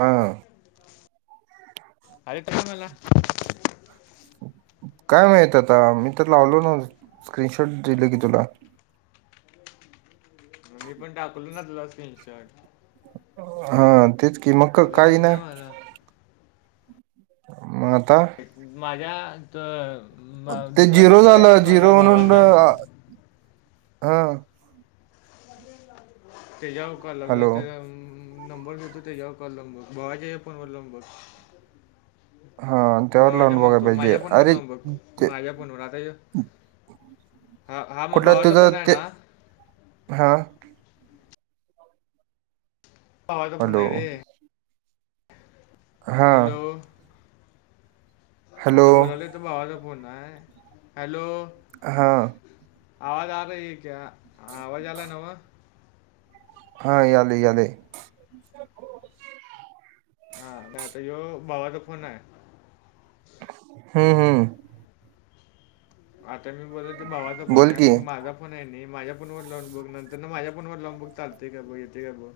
हां अरे ते मला. काय माहित आता. मी तर लावलो नव्हतो स्क्रीनशॉट दिल की तुला. मण मी पण टाकलो ना तुला स्क्रीन शॉट. हा तेच कि मग का आलंच नाही कायेईना ना मला मग आता माझ्यात ते झिरो झाल झिरो म्हणून भावाचा हां तेजा कॉल लागल हॅलो तेजावर नंबर देतो त्याच्यावर कॉल लाऊन बघ दोघांच्या या फोनवर लाऊन बघ. हा त्यावर भावाच्या लावून बघाय म्हणतो पाहिजे माझ्या फोनवर अरे लावून बघ ते माझ्या फोनवर आता हे हा हा मग भावाचा फोन आहे ना हां भावाचा फोन हॅलो आहे रे. हा हॅलो हॅलो आता बोलायलोय तो भावाचा फोन आहे. हॅलो हां आवाज आ रही है क्या आवाज यायलाय नव्ह. हा यायलय याले. हा का आता यो भावाचा फोन आहे. हम्म हम्म आता मी बोलते भावाचा पण फोन बोल आहे की मग माझा पण आहे नाही माझ्या फोन लाऊन बघ नंतर ना माझ्या फोनवर लाऊन बघ चालतय का बघ येते का बघ.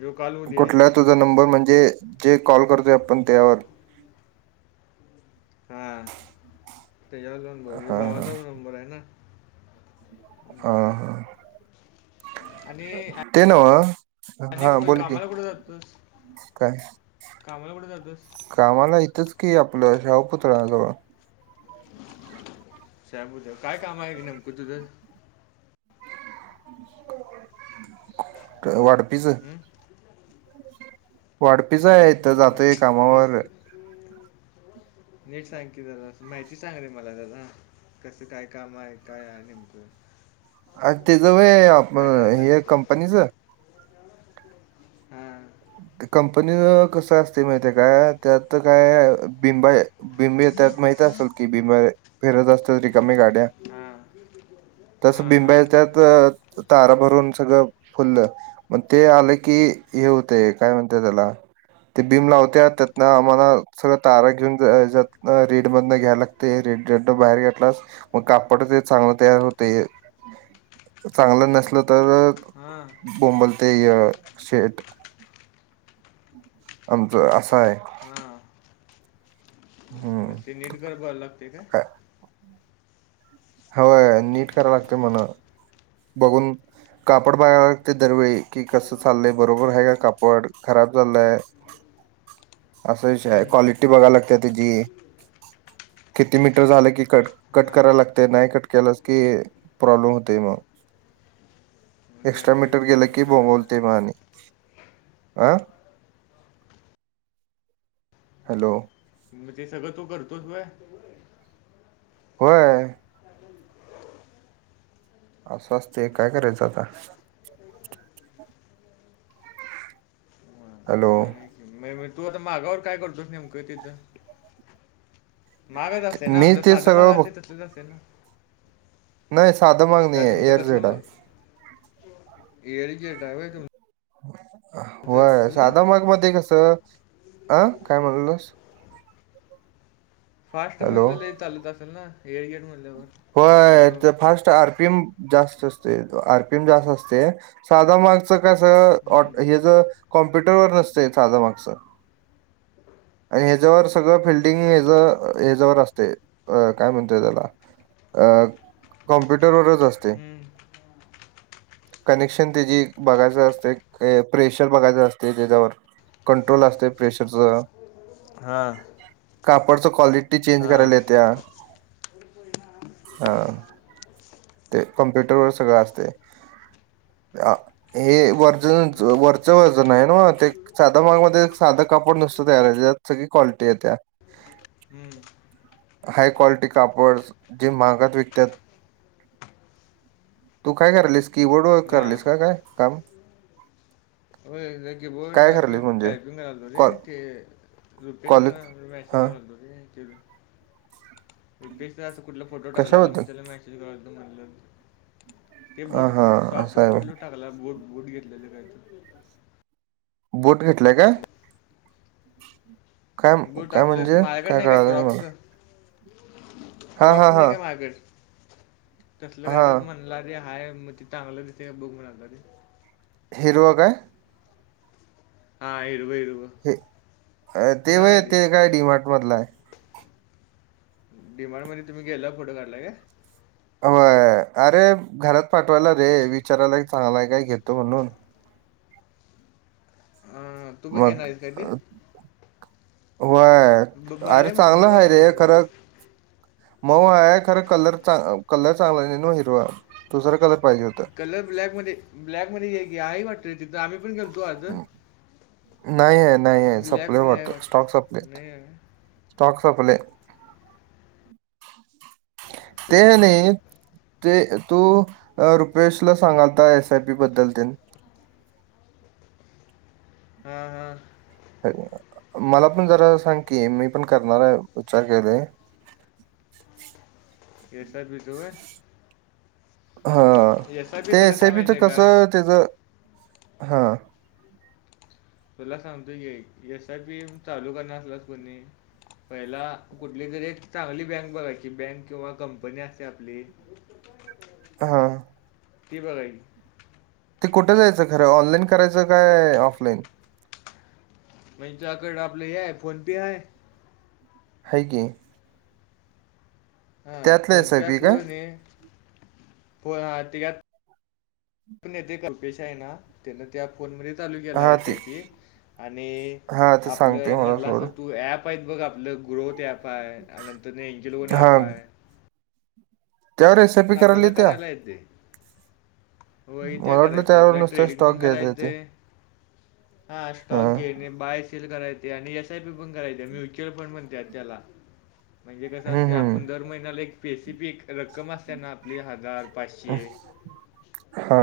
जो कॉल होऊ दे कुठला तुझा नंबर म्हणजे जे कॉल करतोय आपण त्यावर. हां त्याच्यावर जाऊन बघ हा भावाचाच नंबर आहे ना? हम्म. हां आणि ते नव्ह अनेक हा व [unintelligible] बोल की कामाला कुठे जातो तु? काय कामाला कुठ जातोस? कामाला इथच की आपल ह्या पुतळ्याजवळ. साहेबूत काय काम आहे नेमक तुझ? वाढपीच. हं? वाढपीच आहे इथ वाढपी- जातय म- कामावर. नीट नीट सांग की जरा, माहिती सांग रे मला दादा. कस काय काम आहे काय आहे नेमक. आ त्याच व्हय करायला हे लागतं कंपनीच? हां कंपनीच कस असते माहिते काय त्यात तर काय बिंब आहेत. बिंब येतात माहित असेल की बिंब पेरत असतात ते. हम् तस बिंब येतात हम् तारा भरून हम्म सगळं फुल्ल मग ते आल की हे होतय. काय म्हणतात त्याला? ते बीम लावत्यात त्यातन आम्हाला सगळ तारा घेऊन ज रेड मधन घ्यायला लाग ते रेड्डी रेडड बाहेर घेतलास मग कापड ते चांगल तयार होते. चांगल नसल तर हां बोंबलतय शेट. आमच अस हाय. हां हम्म मग ते नीट गर्भ लागते काय? होय नीट कराव लागते म्हण. बघून. कापड बघायला लागते दरवेळी की कस चाललय बरोबर आहे का कापड खराब झालेलय? [inaudible] असा विषय आहे, हम्म क्वालिटी बघाय लागते त्याची. किती मीटर झाल की कट कट हां करायला लागते नाही कट केला की. प्रॉब्लेम होतय मग. मग ते एक्स्ट्रा आणि सगळं मीटर गेल प्रॉब्लेम की करेल बोबलतय असं मग आणि अं हॅलो मग ते सगळ तु करतोस व्हय? होय अजून अस आसतय काय करायच आता? वा, हॅलो भारी आहे की. मग तू आता माघावर काय करतोस नेमक तिथ? मागच असतय ना मी आपल ते साध सगळं मगा बघ असे तसच असत ना. नाही साध महाग काय नाहीये एअर तुमचं जेट कसलं आहे. एअर जड्रावर आहे व्हय तु? होय साधा माग मध्ये कस, अं काय म्हणालास? फास्ट हॅलो म्हणल लय चालत असेल ना एर गेड म्हणल्यावर. होय हॅलो तर फास्ट आर पी एम जास्त असते आर पी एम जास्त असते. साधा मार्कसच कस हम्म हे ज कॉम्प्युटरवर नसत साधा मार्क्सच. आणि ह्याच्यावर सगळ फिल्डिंग हच ह्याच्यावर असते अ काय म्हणतय त्याला? अ कॉम्प्युटर वरच असते. हम्म कनेक्शन त्याची बघायच असतेय प्रेशर बघायच असते त्याच्यावर. कंट्रोल असतय प्रेशरचं. हा. कापडच क्वालिटी चेंज करायला येत्या. [unintelligible] हा, ते कम्प्युटर वर सगळं असतय. आ, हे वर्जन, हां वरच वर्जन नाही नव्ह ते साध्या मागामध्ये साधं कापड नुसत तयार हाय, यात सगळी क्वालिटी येत्या. हम्म. हाय क्वालिटी कापड जे महागात विकत्यात तू काय करायलीस? कीबोर्ड वर करालीस कि काय काम? व्हयं जरा किबोर्ड काय अस करायलीस म्हणजे टाइपिंग करलतो रे. कॉ ते रुपेशला कॉलेज जरा मेसेज हा करालतो रे. तेज रुपेशच असं कुठल फोटो टाकल्याल, म कशाबद्दल त्याला मेसेज करालतो म्हटलं. ते हा बुट हा शॉक्स असं तर आहे कुठलं टाकला. बूट-बूट घेतलेलं काय तर. बोट घेतलाय काय? हां काय बूट काय आपलं म्हणजे माझ्याकड काय नाही का कळालं क्रॉक्स. मला हा हा क्रॉक्स नाही हा का माझ्याकड, तसल काय हा तर म्हणला ते हाय मग ति चांगलं दिसतय काय बघ म्हणालंत आधी. हिरवा काय? हा, हिरवं हिरवं. ते कुणाला व्हयं आहे ते काय डिमार्ट मधल हाय. डी मार्ट मध्ये तुम्ही गेल्यावर फोटो काढलाय काय? व्हयं, अरे घरात पाठवायला रे विचारायला हे चांगल हाय काय घेतो म्हणून. [unintelligible] मग, आहेस काय ते व्हय. ब- भारी अरे आहे म्हणे चांगलं मऊ आहे हाय रे म्हणाला खरं मऊ हाय खरं कलर चांग, कलर चांगला नाही न हिरव दुसर कलर पाहिजे हुतं. कलर ब्लॅकमध्ये, ब्लॅकमध्ये हे आहे वाटत तिथं आम्ही पण गेलतो आज हम्म, नाही आहे, नाही आहे सपलय ब्लॅकमध्ये आहे वाटतं, स्टॉक सपलय. नाही आहे स्टॉक्स सपलाय ते कळतं रे नाही ते तू रुपवेशला सांगालता एस आय पी बद्दल तेन हा, हा. मला पण जरा सांग की, मी पण करणार आहे विचार केलय. एस आय पी च व्हय? हा, एस आय ते पीचं कसं आहे एसआयपीच माहिती आहे का कसं त्येज, हा. तुला सांगतोय कि आइक, एस आय पी चालू करणार असलास कणी पहिला कुठली तरी एक चांगली बँक बघायची, बँक किंवा कंपनी असतीया आपली. हा. ती बघायची ते कुठं जायचं खरं, ऑनलाईन करायचं काय ऑफलाईन? म्हणजे त्याकड आपलं हे हाय, फोन पे हाय? हाय की. हा त्यातलं फोन एस आय पे पी काय असल कणी, फोन ते तेज्यात. नेते कल्पेश आहे ना, त्येन त्या फोन मध्ये चालू केलाय हा एस ते आय पी. आणि हा ते सांगते आपलं मला म्हणलं सोड असेल तू ऍप पैप कापल ग्रोथ ऍप आहे आणि नंतरन यांची लोन हा ऍप आहे. त्यावर एस आय पण पी आपल्याला त्या करायला येते. हो येत्या मला वाटलं करायच त्यावर आपल्या नुसतं ट्रेडिंग स्टॉक पण घ्यायचा आहे ते करायचंय. हा स्टॉक घेणे बाय सेल करायचे आणि एस आय पी पण करायचे म्युच्युअल फंड म्हणत्यात त्याला म्हणजे कसं हम्म असते आपण हम्म दर महिन्याला एक स्पेसिफिक रक्कम असते ना आपली हजार पाचशे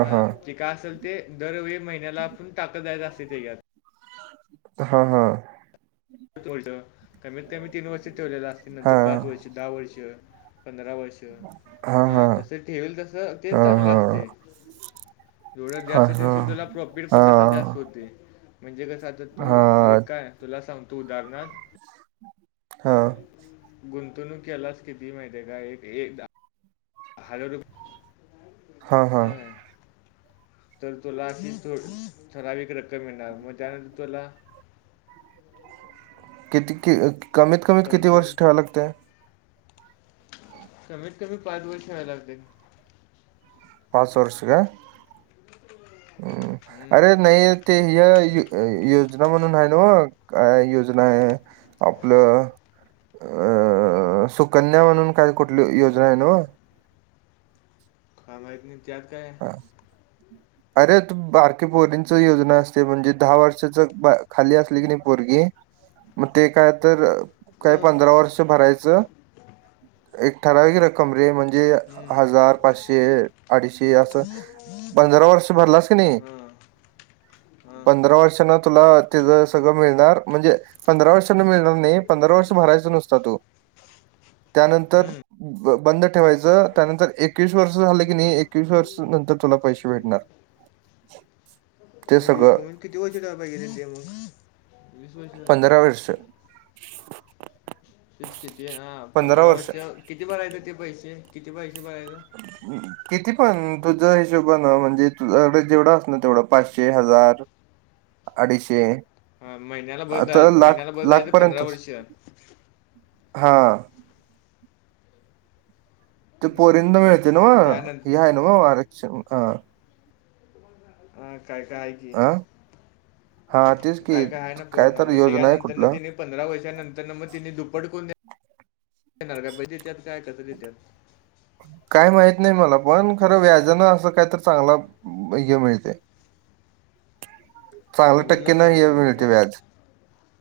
हा जे काय असेल ते दरवेळी महिन्याला आपण टाकत जायच असते त्याच्यात हा हा कमीत कमी तीन वर्ष ठेवलेलं असते हा नंतर पाच वर्ष दहा वर्ष पंधरा वर्ष हा जस ठेवेल तसं ते चांगलं हा असते. एवढं हा जास्त हा ठेवशील तुला प्रॉफिट पण तसा हा जास्त होते. म्हणजे कसं आता तू ऐक काय तुला सांगतो उदाहरण हा गुंतवणूक यालाच कितीये माहिती ये काय एक [unintelligible] हा हा तर तुला ही ठराविक रक्कम मिळणार म त्यानंतर तुला किती कि कमीत कमीत किती कंपनी वर्ष ठेवावं लागते. कमीत कमी पाच वर्ष व्हायला लागते. पाच वर्ष का हम्म अरे नाही. ते ह योजना म्हणून आहे न व काय योजना आहे. आपलं अं सुकन्या म्हणून काय कुठली योजना आहे ना व का माहीत नाही त्यात काय हा अरे बारकी पोरींच योजना असते म्हणजे दहा वर्षाच खाली असली की नाही पोरगी मग ते काय तर काही पंधरा वर्ष भरायचं एक ठराविक रक्क म म्हणजे हम्म हजार पाचशे अडीचशे अस पंधरा वर्ष भरलास की नाही हा [inaudible] पंधरा वर्षांना तुला तिच सगळं मिळणार म्हणजे पंधरा वर्षांन मिळणार नाही पंधरा वर्ष भरायचा नुसता तो [inaudible] त्यानंतर हम्म बंद ठेवायचं त्यानंतर एकवीस वर्ष झालं की नाही एकवीस वर्ष नंतर तुला पैसे भेटणार. ते सगळं म्हणजे किती वर्ष ते मग वीस वर्ष झाली पंधरा वर्ष फीज किती हा पंधरा वर्ष किती भरायचं ते पैसे किती पैसे भरायच. [unintelligible] किती पण तुझ हिशोबन म्हणजे तुझ्याकड जेवढं असल ना तेवढं पाचशे हजार अडीचशे हा महिन्याला भरत आहे आता लाख महिन्याला भरत लाख जायचं पंधरा वर्ष हां ते पोरिंना हम्म, मिळते ना बरं. म मग हे त्यानंतर आहे ना व आरक्षण हा काय काय एक हा हा तेच की काय काय आहे ना पूर्ण तर मग योजना आहे त्याच्यानंतर कुठलं तेनी पंधरा वर्षानंतर मग तिने दुप्पट करून देणार का देत्या का? [unintelligible] काय माहित नाही मला पण खरं व्याजानं असं काय तर चांगला हे मिळते. [inaudible] चांगले मोबाईलला टक्के न चांगला हे मिळते काय व्याज.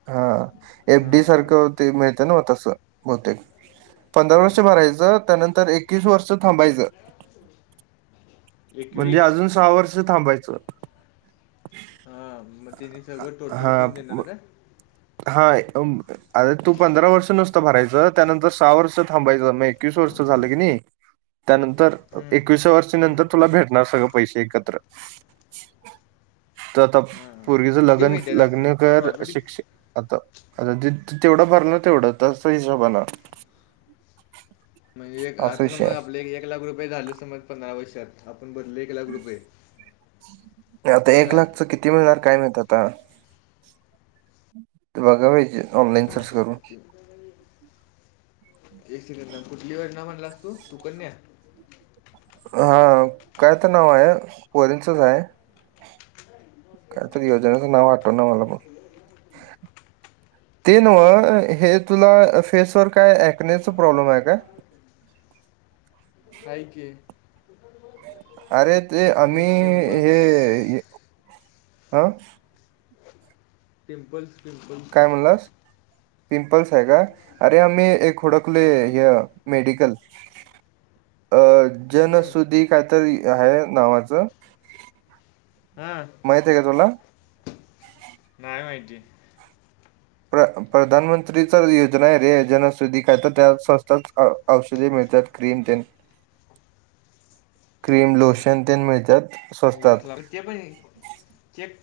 हा एफ डी हां हां सारखं ते मिळते ना तसं बहुतेक पंधरा वर्ष भरायचं त्यानंतर एकवीस वर्ष थांबायचं म्हणजे एकवीस अजून सहा वर्ष थांबायचं. हा मग तिने सगळं टोटल हा करून देणार म- का? हा. अरे तू पंधरा वर्ष नुसतं भरायचं त्यानंतर सहा वर्ष थांबायचं म एकवीस वर्ष झालं की नाही. त्यानंतर हं, एकविसावर्षी हं. नंतर तुला भेटणार सगळं पैसे एकत्र. तर आता हां. पोरगीचं किती लग्न मिळतात असं लग्न कर प्रॉफिट? शिक्ष आता आता तेवढं भरणार तेवढं तसं हिशोबा न. म्हणजे एक असा आता विषय समज आहे आपले एक लाख रुपये झाले समज पंधरा वर्षात आपण भरले आता हां एक काय? लाखच किती मिळणार काय माहीत आता? ते बघा पाहिजे ऑनलाईन सर्च करून. किती एक सेकंद कुठली योजना म्हणलास तू सुकन्या? हा काय तर नाव आहे पोरींचच आहे. काय तरी योजनेचं नाव आठवंना मला पण. ते नव हे तुला फेसवर काय अक्नेचं प्रॉब्लेम आहे का? आहे की. अरे ते एकने आम्ही पिंपल्स हे, अ? पिंपल्स पिंपल्स काय म्हणलास? पिंपल्स आहे का? अरे आम्ही एक हुडकलो हां. ह मेडिकल. अ हं. जनसुदी काय तरी आहे नावाचं. हा. माहित आहे का तुला? नाय माहिती. प्र, प्रधानमंत्रीच योजना आहे रे जनसुधी काय तर, त्या संस्था औषधे मिळतात, क्रीम तेन. [inaudible] क्रीम, लोशन, तेन मिळतात. स्वस्तात ते पण चेक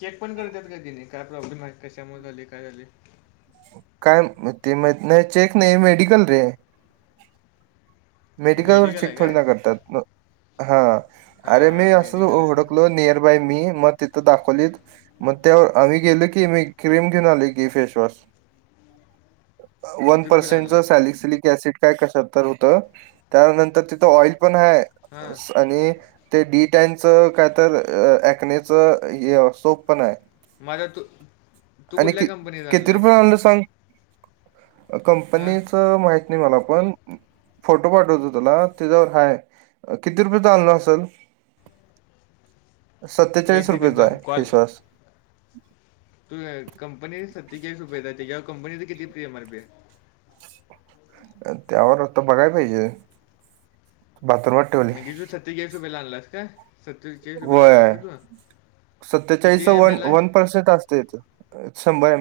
चेक पण करतात का तेनी? काय प्रॉब्लेम आहे? कशामुळे झाले? काय झाले? काय ते माहित नाही चेक नाही, मेडिकल रे. मेडिकलवर मेडिकल आहे चेक थोडी काय? ना करतात, हा अरे मी हां, असं मेडिकल आहे ना. हुडकलो निअर बाय मी मग तिथं दाखवलेत, मग त्या आम्ही गेलं की मी क्रीम घेऊन आलोय की फेसवॉश. वन किती रुपयाला आणला पर्सेंटचं सॅलिक सिलिक असिड काय कशात तर होतं. त्यानंतर तिथं ऑईल पण आहे हा असं आणि ते डी टॅनच काय तर अक्नेचं हे सोप पण आहे. माझा तू तू आणि कुठल्या कि कंपनीचा किती रुपये आणलायस आणल सांग हा कंपनीच माहित नाही, मला पण फोटो पाठवतो तुला त्याच्यावर हाय किती रुपयेचा आणला असल [unintelligible] एक सत्तेचाळीस सेकंद रुपयेचा थांब आहे फेसवॉश तूझ कंपनी सत्तेचाळीस रुपयाचा आहे त्याच्यावर कंपनीच किती एम आर पी आहे. त्यावर आता बघाय पाहिजे मला तर वाटतं म्हणजे तू सत्तेचाळीस रुपयेला आणलास का सत्तेचाळीस रुपयाला आणलास होय का तू किती सत्तेचाळीसच एम वन एल आहे वन पर्सेंट असते याच शंभर एम एम